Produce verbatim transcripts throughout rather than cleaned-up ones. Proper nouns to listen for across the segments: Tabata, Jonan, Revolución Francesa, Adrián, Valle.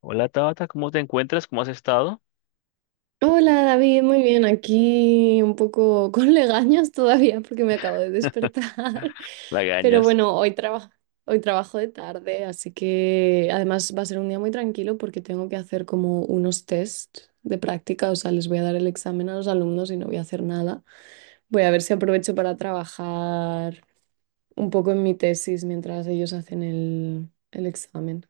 Hola Tabata, ¿cómo te encuentras? ¿Cómo has estado? Hola David, muy bien, aquí un poco con legañas todavía porque me acabo de despertar, pero Lagañas. bueno, hoy trabajo, hoy trabajo de tarde, así que además va a ser un día muy tranquilo porque tengo que hacer como unos test de práctica, o sea, les voy a dar el examen a los alumnos y no voy a hacer nada. Voy a ver si aprovecho para trabajar un poco en mi tesis mientras ellos hacen el, el examen.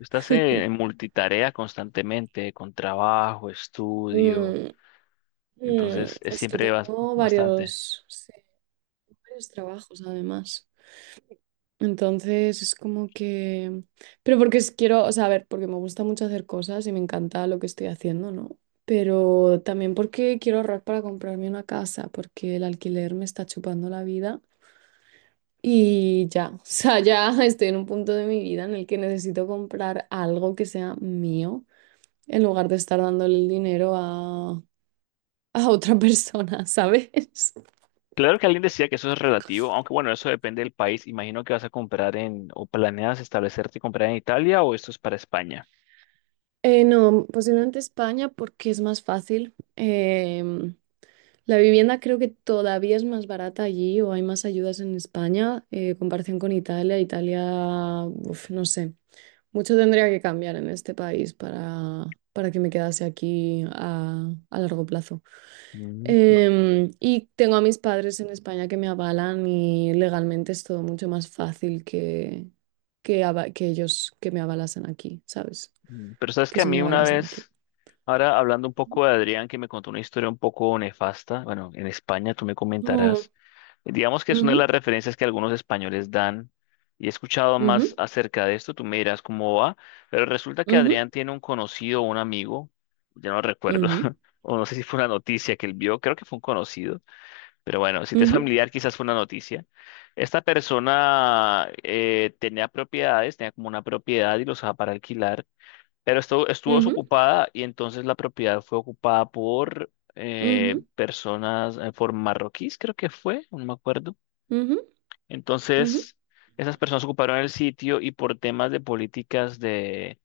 Estás eh, en multitarea constantemente, con trabajo, estudio, Mm, mm, entonces es es que siempre bas- tengo bastante. varios, sí, varios trabajos además. Entonces es como que... Pero porque es- quiero, o sea, a ver, porque me gusta mucho hacer cosas y me encanta lo que estoy haciendo, ¿no? Pero también porque quiero ahorrar para comprarme una casa, porque el alquiler me está chupando la vida y ya, o sea, ya estoy en un punto de mi vida en el que necesito comprar algo que sea mío en lugar de estar dándole el dinero a, a otra persona, ¿sabes? Claro que alguien decía que eso es relativo, aunque bueno, eso depende del país. Imagino que vas a comprar en, o planeas establecerte y comprar en Italia o esto es para España. Eh, no, posiblemente España porque es más fácil. Em, la vivienda creo que todavía es más barata allí o hay más ayudas en España, eh, en comparación con Italia. Italia, uf, no sé, mucho tendría que cambiar en este país para, para que me quedase aquí a, a largo plazo. Mm, ma- Em, y tengo a mis padres en España que me avalan y legalmente es todo mucho más fácil que, que, ava- que ellos que me avalasen aquí, ¿sabes? mm, Pero sabes Que que a si me mí una avalasen aquí. vez, ahora hablando un poco de Adrián, que me contó una historia un poco nefasta, bueno, en España tú me No. comentarás. Digamos que es una de Ujú, las referencias que algunos españoles dan y he escuchado más ujú, acerca de esto, tú me dirás cómo va, pero resulta que ujú, Adrián tiene un conocido, o un amigo, ya no recuerdo, ujú, o no sé si fue una noticia que él vio, creo que fue un conocido, pero bueno, si te es ujú, familiar quizás fue una noticia. Esta persona eh, tenía propiedades, tenía como una propiedad y los dejaba para alquilar, pero esto, estuvo ujú, desocupada y entonces la propiedad fue ocupada por... eh, ujú, personas eh, por marroquíes, creo que fue, no me acuerdo. ujú, ujú, Entonces, esas personas ocuparon el sitio y por temas de políticas de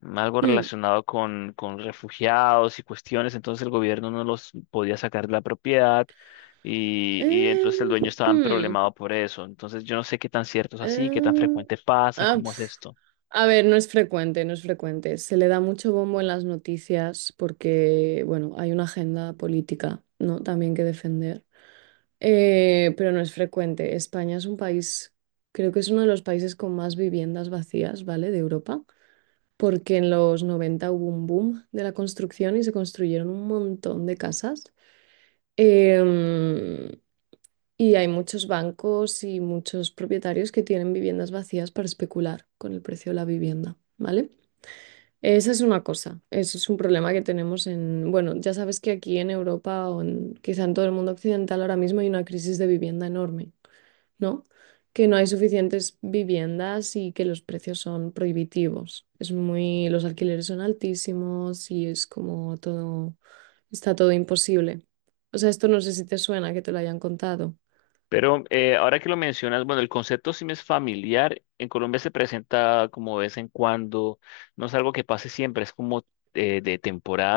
algo mm. relacionado con, con refugiados y cuestiones, entonces el gobierno no los podía sacar de la propiedad y, y entonces el Em, dueño estaba hmm, problemado por eso. Entonces, yo no sé qué tan cierto es así, qué tan em, frecuente pasa, ah, cómo es pf. esto. A ver, no es frecuente, no es frecuente. Se le da mucho bombo en las noticias porque, bueno, hay una agenda política, ¿no? También que defender. Eh, pero no es frecuente. España es un país, creo que es uno de los países con más viviendas vacías, ¿vale? De Europa. Porque en los noventa hubo un boom de la construcción y se construyeron un montón de casas. Em, y hay muchos bancos y muchos propietarios que tienen viviendas vacías para especular con el precio de la vivienda, ¿vale? Esa es una cosa, eso es un problema que tenemos en, bueno, ya sabes que aquí en Europa o en, quizá en todo el mundo occidental ahora mismo hay una crisis de vivienda enorme. ¿No? Que no hay suficientes viviendas y que los precios son prohibitivos. Es muy, los alquileres son altísimos y es como todo, está todo imposible. O sea, esto no sé si te suena que te lo hayan contado. Pero eh, ahora que lo mencionas, bueno, el concepto sí me es familiar. En Colombia se presenta como de vez en cuando, no es algo que pase siempre, es como eh, de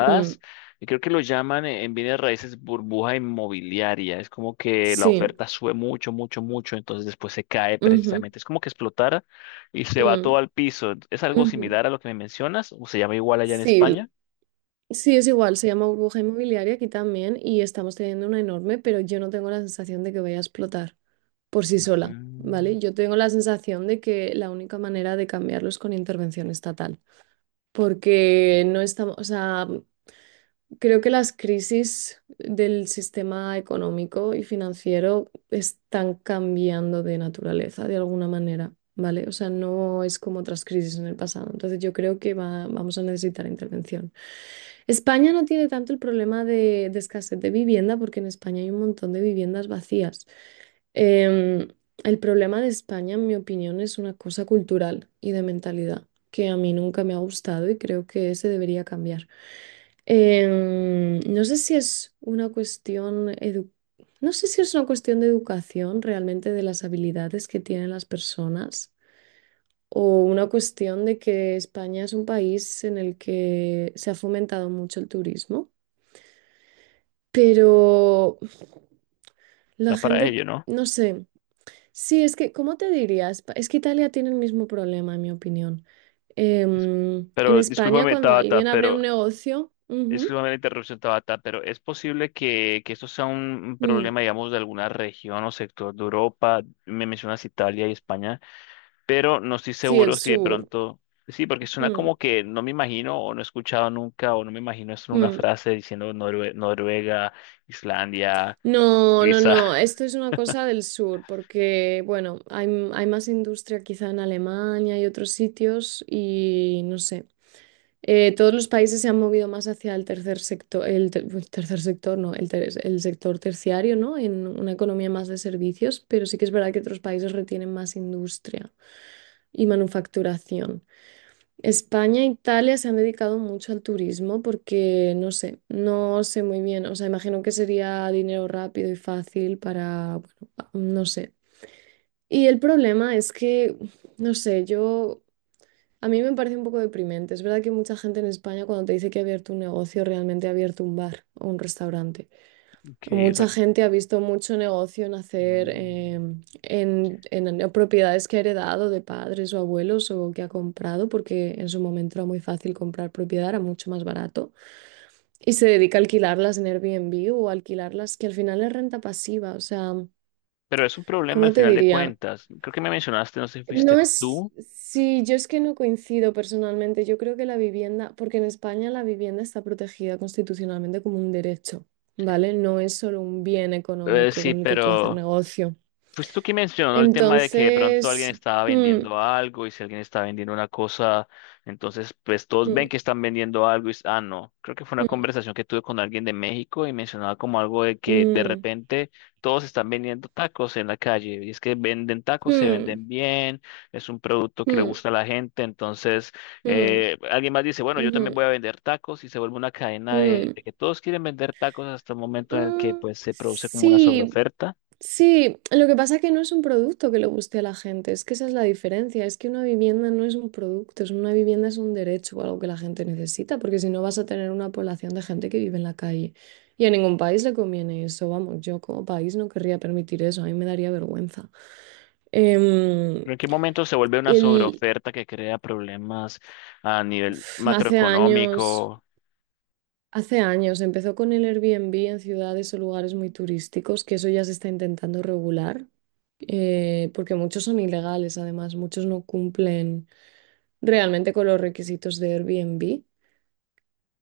Mm, Y creo que lo llaman eh, en bienes raíces burbuja inmobiliaria. Es como que la sí. oferta sube mucho, mucho, mucho, entonces después se cae Ujú, precisamente. Es como que explotara y se va todo mm, al piso. ¿Es algo ujú. similar a lo que me mencionas? ¿O se llama igual allá en Sí, España? sí, es igual, se llama burbuja inmobiliaria aquí también y estamos teniendo una enorme, pero yo no tengo la sensación de que vaya a explotar por sí sola, ¿vale? Mm. Yo tengo la sensación de que la única manera de cambiarlo es con intervención estatal, porque no estamos, o sea, creo que las crisis del sistema económico y financiero están cambiando de naturaleza de alguna manera, ¿vale? O sea, no es como otras crisis en el pasado, entonces yo creo que va- vamos a necesitar intervención. España no tiene tanto el problema de, de escasez de vivienda porque en España hay un montón de viviendas vacías. Em, el problema de España, en mi opinión, es una cosa cultural y de mentalidad que a mí nunca me ha gustado y creo que se debería cambiar. Em, no sé si es una cuestión edu- no sé si es una cuestión de educación realmente de las habilidades que tienen las personas. O una cuestión de que España es un país en el que se ha fomentado mucho el turismo. Pero la Da para gente, ello, ¿no? no sé. Sí, es que, ¿cómo te dirías? Es que Italia tiene el mismo problema, en mi opinión. Em, en Pero España, discúlpame, cuando tata. alguien abre Pero un negocio, ujú, disculpame la interrupción, Tabata, pero ¿es posible que, que esto sea un mm, problema, digamos, de alguna región o sector de Europa? Me mencionas Italia y España, pero no estoy sí, el seguro si de sur. pronto... Sí, porque suena Mm, como que no me imagino o no he escuchado nunca o no me imagino eso en una mm. frase diciendo Norue- Noruega, Islandia, No, no, Suiza. no, esto es una cosa del sur, porque, bueno, hay, hay más industria quizá en Alemania y otros sitios y no sé. Eh, todos los países se han movido más hacia el tercer sector, el ter- pues, tercer sector, no, el, ter- el sector terciario, ¿no? En una economía más de servicios, pero sí que es verdad que otros países retienen más industria y manufacturación. España e Italia se han dedicado mucho al turismo porque, no sé, no sé muy bien, o sea, imagino que sería dinero rápido y fácil para, bueno, pa- no sé. Y el problema es que, no sé, yo. A mí me parece un poco deprimente. Es verdad que mucha gente en España cuando te dice que ha abierto un negocio, realmente ha abierto un bar o un restaurante. Ok, O o sea, mucha gente ha visto mucho negocio nacer mm, em, en, en- en propiedades que ha heredado de padres o abuelos o que ha comprado, porque en su momento era muy fácil comprar propiedad, era mucho más barato. Y se dedica a alquilarlas en Airbnb o alquilarlas, que al final es renta pasiva. O sea, pero es un problema al ¿cómo te final de diría? cuentas. Creo que me mencionaste, no sé si No fuiste es, tú. sí, yo es que no coincido personalmente. Yo creo que la vivienda, porque en España la vivienda está protegida constitucionalmente como un derecho, ¿vale? No es solo un bien Eh, económico Sí, con el que tú hacer pero... negocio. Pues tú que mencionó el tema de que de pronto alguien Entonces, estaba mm, vendiendo algo y si alguien está vendiendo una cosa, entonces pues todos mm, ven que están vendiendo algo y s- ah no, creo que fue una mm, conversación que tuve con alguien de México y mencionaba como algo de que de mm, repente todos están vendiendo tacos en la calle y es que venden tacos, se mm, venden bien, es un producto que le mm, gusta a la gente, entonces mm, eh, alguien más dice, bueno, yo ujú, también voy a vender tacos y se vuelve una cadena de, mm, de que todos quieren vender tacos hasta el mm, momento en el que mm, pues se produce como una sí. sobreoferta. Sí, lo que pasa es que no es un producto que le guste a la gente, es que esa es la diferencia, es que una vivienda no es un producto, es una vivienda es un derecho o algo que la gente necesita, porque si no vas a tener una población de gente que vive en la calle. Y a ningún país le conviene eso, vamos, yo como país no querría permitir eso, a mí me daría vergüenza. Em, ¿Pero en qué momento se vuelve una el, sobreoferta que crea problemas a nivel hace años... macroeconómico? Hace años empezó con el Airbnb en ciudades o lugares muy turísticos, que eso ya se está intentando regular, eh, porque muchos son ilegales, además, muchos no cumplen realmente con los requisitos de Airbnb.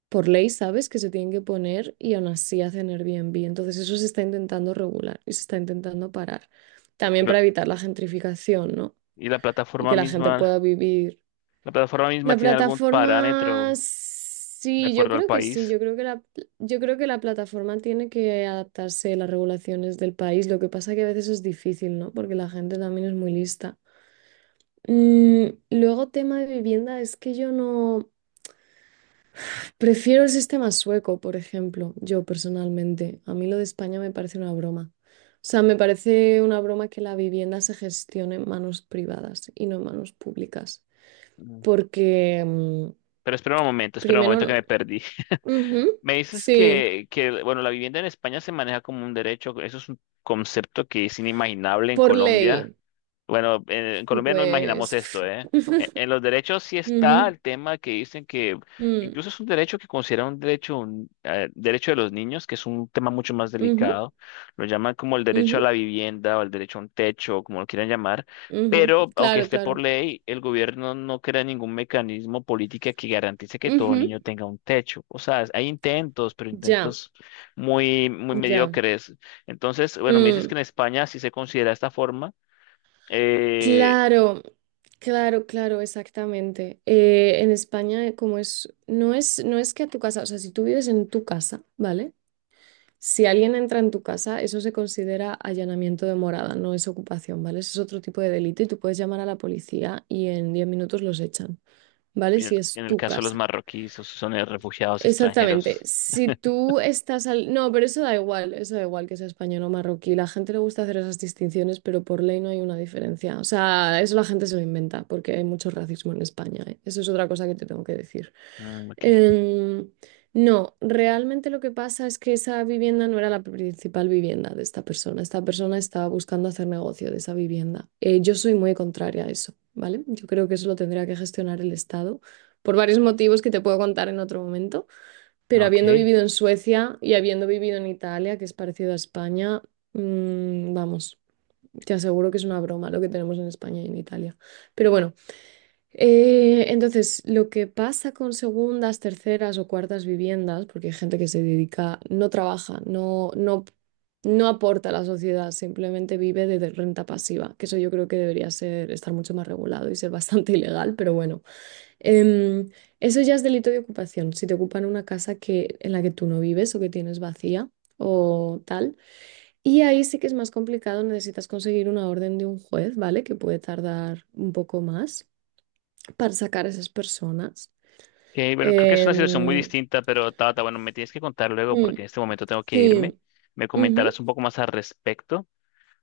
Por ley sabes que se tienen que poner y aún así hacen Airbnb. Entonces eso se está intentando regular y se está intentando parar. También Pero, para evitar la gentrificación, ¿no? y la Y plataforma que la gente misma, pueda vivir. ¿la plataforma misma La tiene algún parámetro plataforma, de sí, yo acuerdo al creo que sí, país? yo creo que la, yo creo que la plataforma tiene que adaptarse a las regulaciones del país. Lo que pasa que a veces es difícil, ¿no? Porque la gente también es muy lista. Mm, luego, tema de vivienda, es que yo no prefiero el sistema sueco, por ejemplo, yo personalmente. A mí lo de España me parece una broma. O sea, me parece una broma que la vivienda se gestione en manos privadas y no en manos públicas. Mm. Porque, mm, Pero espera un momento, espera un primero, momento que me no. perdí. Ujú, Me dices sí, que, que, bueno, la vivienda en España se maneja como un derecho. Eso es un concepto que es inimaginable en por Colombia. ley. Bueno, en, en Y Colombia no imaginamos pues. esto, ¿eh? En, en los derechos sí está Ujú, el tema que dicen que mm, incluso es un derecho que consideran un derecho, un eh, derecho de los niños, que es un tema mucho más ujú, delicado. Lo llaman como el derecho a ujú, la vivienda o el derecho a un techo, como lo quieran llamar. ujú, Pero aunque claro, esté por claro. ley, el gobierno no crea ningún mecanismo política que garantice que todo Ujú, niño tenga un techo. O sea, hay intentos, pero ya, intentos muy, muy ya. mediocres. Entonces, bueno, me dices Mm, que en España sí se considera esta forma. Eh, claro, claro, claro, exactamente. Eh, en España, eh, como es, no es, no es que a tu casa, o sea, si tú vives en tu casa, ¿vale? Si alguien entra en tu casa, eso se considera allanamiento de morada, no es ocupación, ¿vale? Eso es otro tipo de delito y tú puedes llamar a la policía y en diez minutos los echan. ¿Vale? y en Si el es en el tu caso de los casa. marroquíes, esos son eh, refugiados Exactamente. extranjeros. Si tú estás al... No, pero eso da igual, eso da igual que sea español o marroquí. La gente le gusta hacer esas distinciones, pero por ley no hay una diferencia. O sea, eso la gente se lo inventa porque hay mucho racismo en España, ¿eh? Eso es otra cosa que te tengo que decir. Mm, ok, Em, no, realmente lo que pasa es que esa vivienda no era la principal vivienda de esta persona. Esta persona estaba buscando hacer negocio de esa vivienda. Eh, yo soy muy contraria a eso, ¿vale? Yo creo que eso lo tendría que gestionar el Estado por varios motivos que te puedo contar en otro momento, pero habiendo ok. vivido en Suecia y habiendo vivido en Italia, que es parecido a España, mm, vamos, te aseguro que es una broma lo que tenemos en España y en Italia. Pero bueno, eh, entonces lo que pasa con segundas, terceras o cuartas viviendas, porque hay gente que se dedica, no trabaja, no, no, no aporta a la sociedad, simplemente vive de de renta pasiva, que eso yo creo que debería ser, estar mucho más regulado y ser bastante ilegal, pero bueno. Em, Eso ya es delito de ocupación. Si te ocupan una casa que, en la que tú no vives o que tienes vacía o tal. Y ahí sí que es más complicado, necesitas conseguir una orden de un juez, ¿vale? Que puede tardar un poco más para sacar a esas personas. Ok, bueno, creo que es una situación muy Em, distinta, pero Tabata, bueno, me tienes que contar luego mm, porque en este momento tengo que sí, irme. Me ujú, comentarás un poco más al respecto,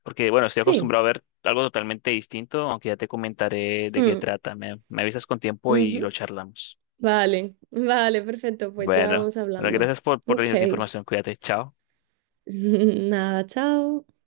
porque bueno, estoy sí. acostumbrado a ver algo totalmente distinto, aunque ya te comentaré de qué Mm, trata. Me, me avisas con tiempo y lo ujú. charlamos. Vale, vale, perfecto. Pues ya Bueno, vamos bueno, hablando. gracias por, por la Ok. información. Cuídate, chao. Nada, chao.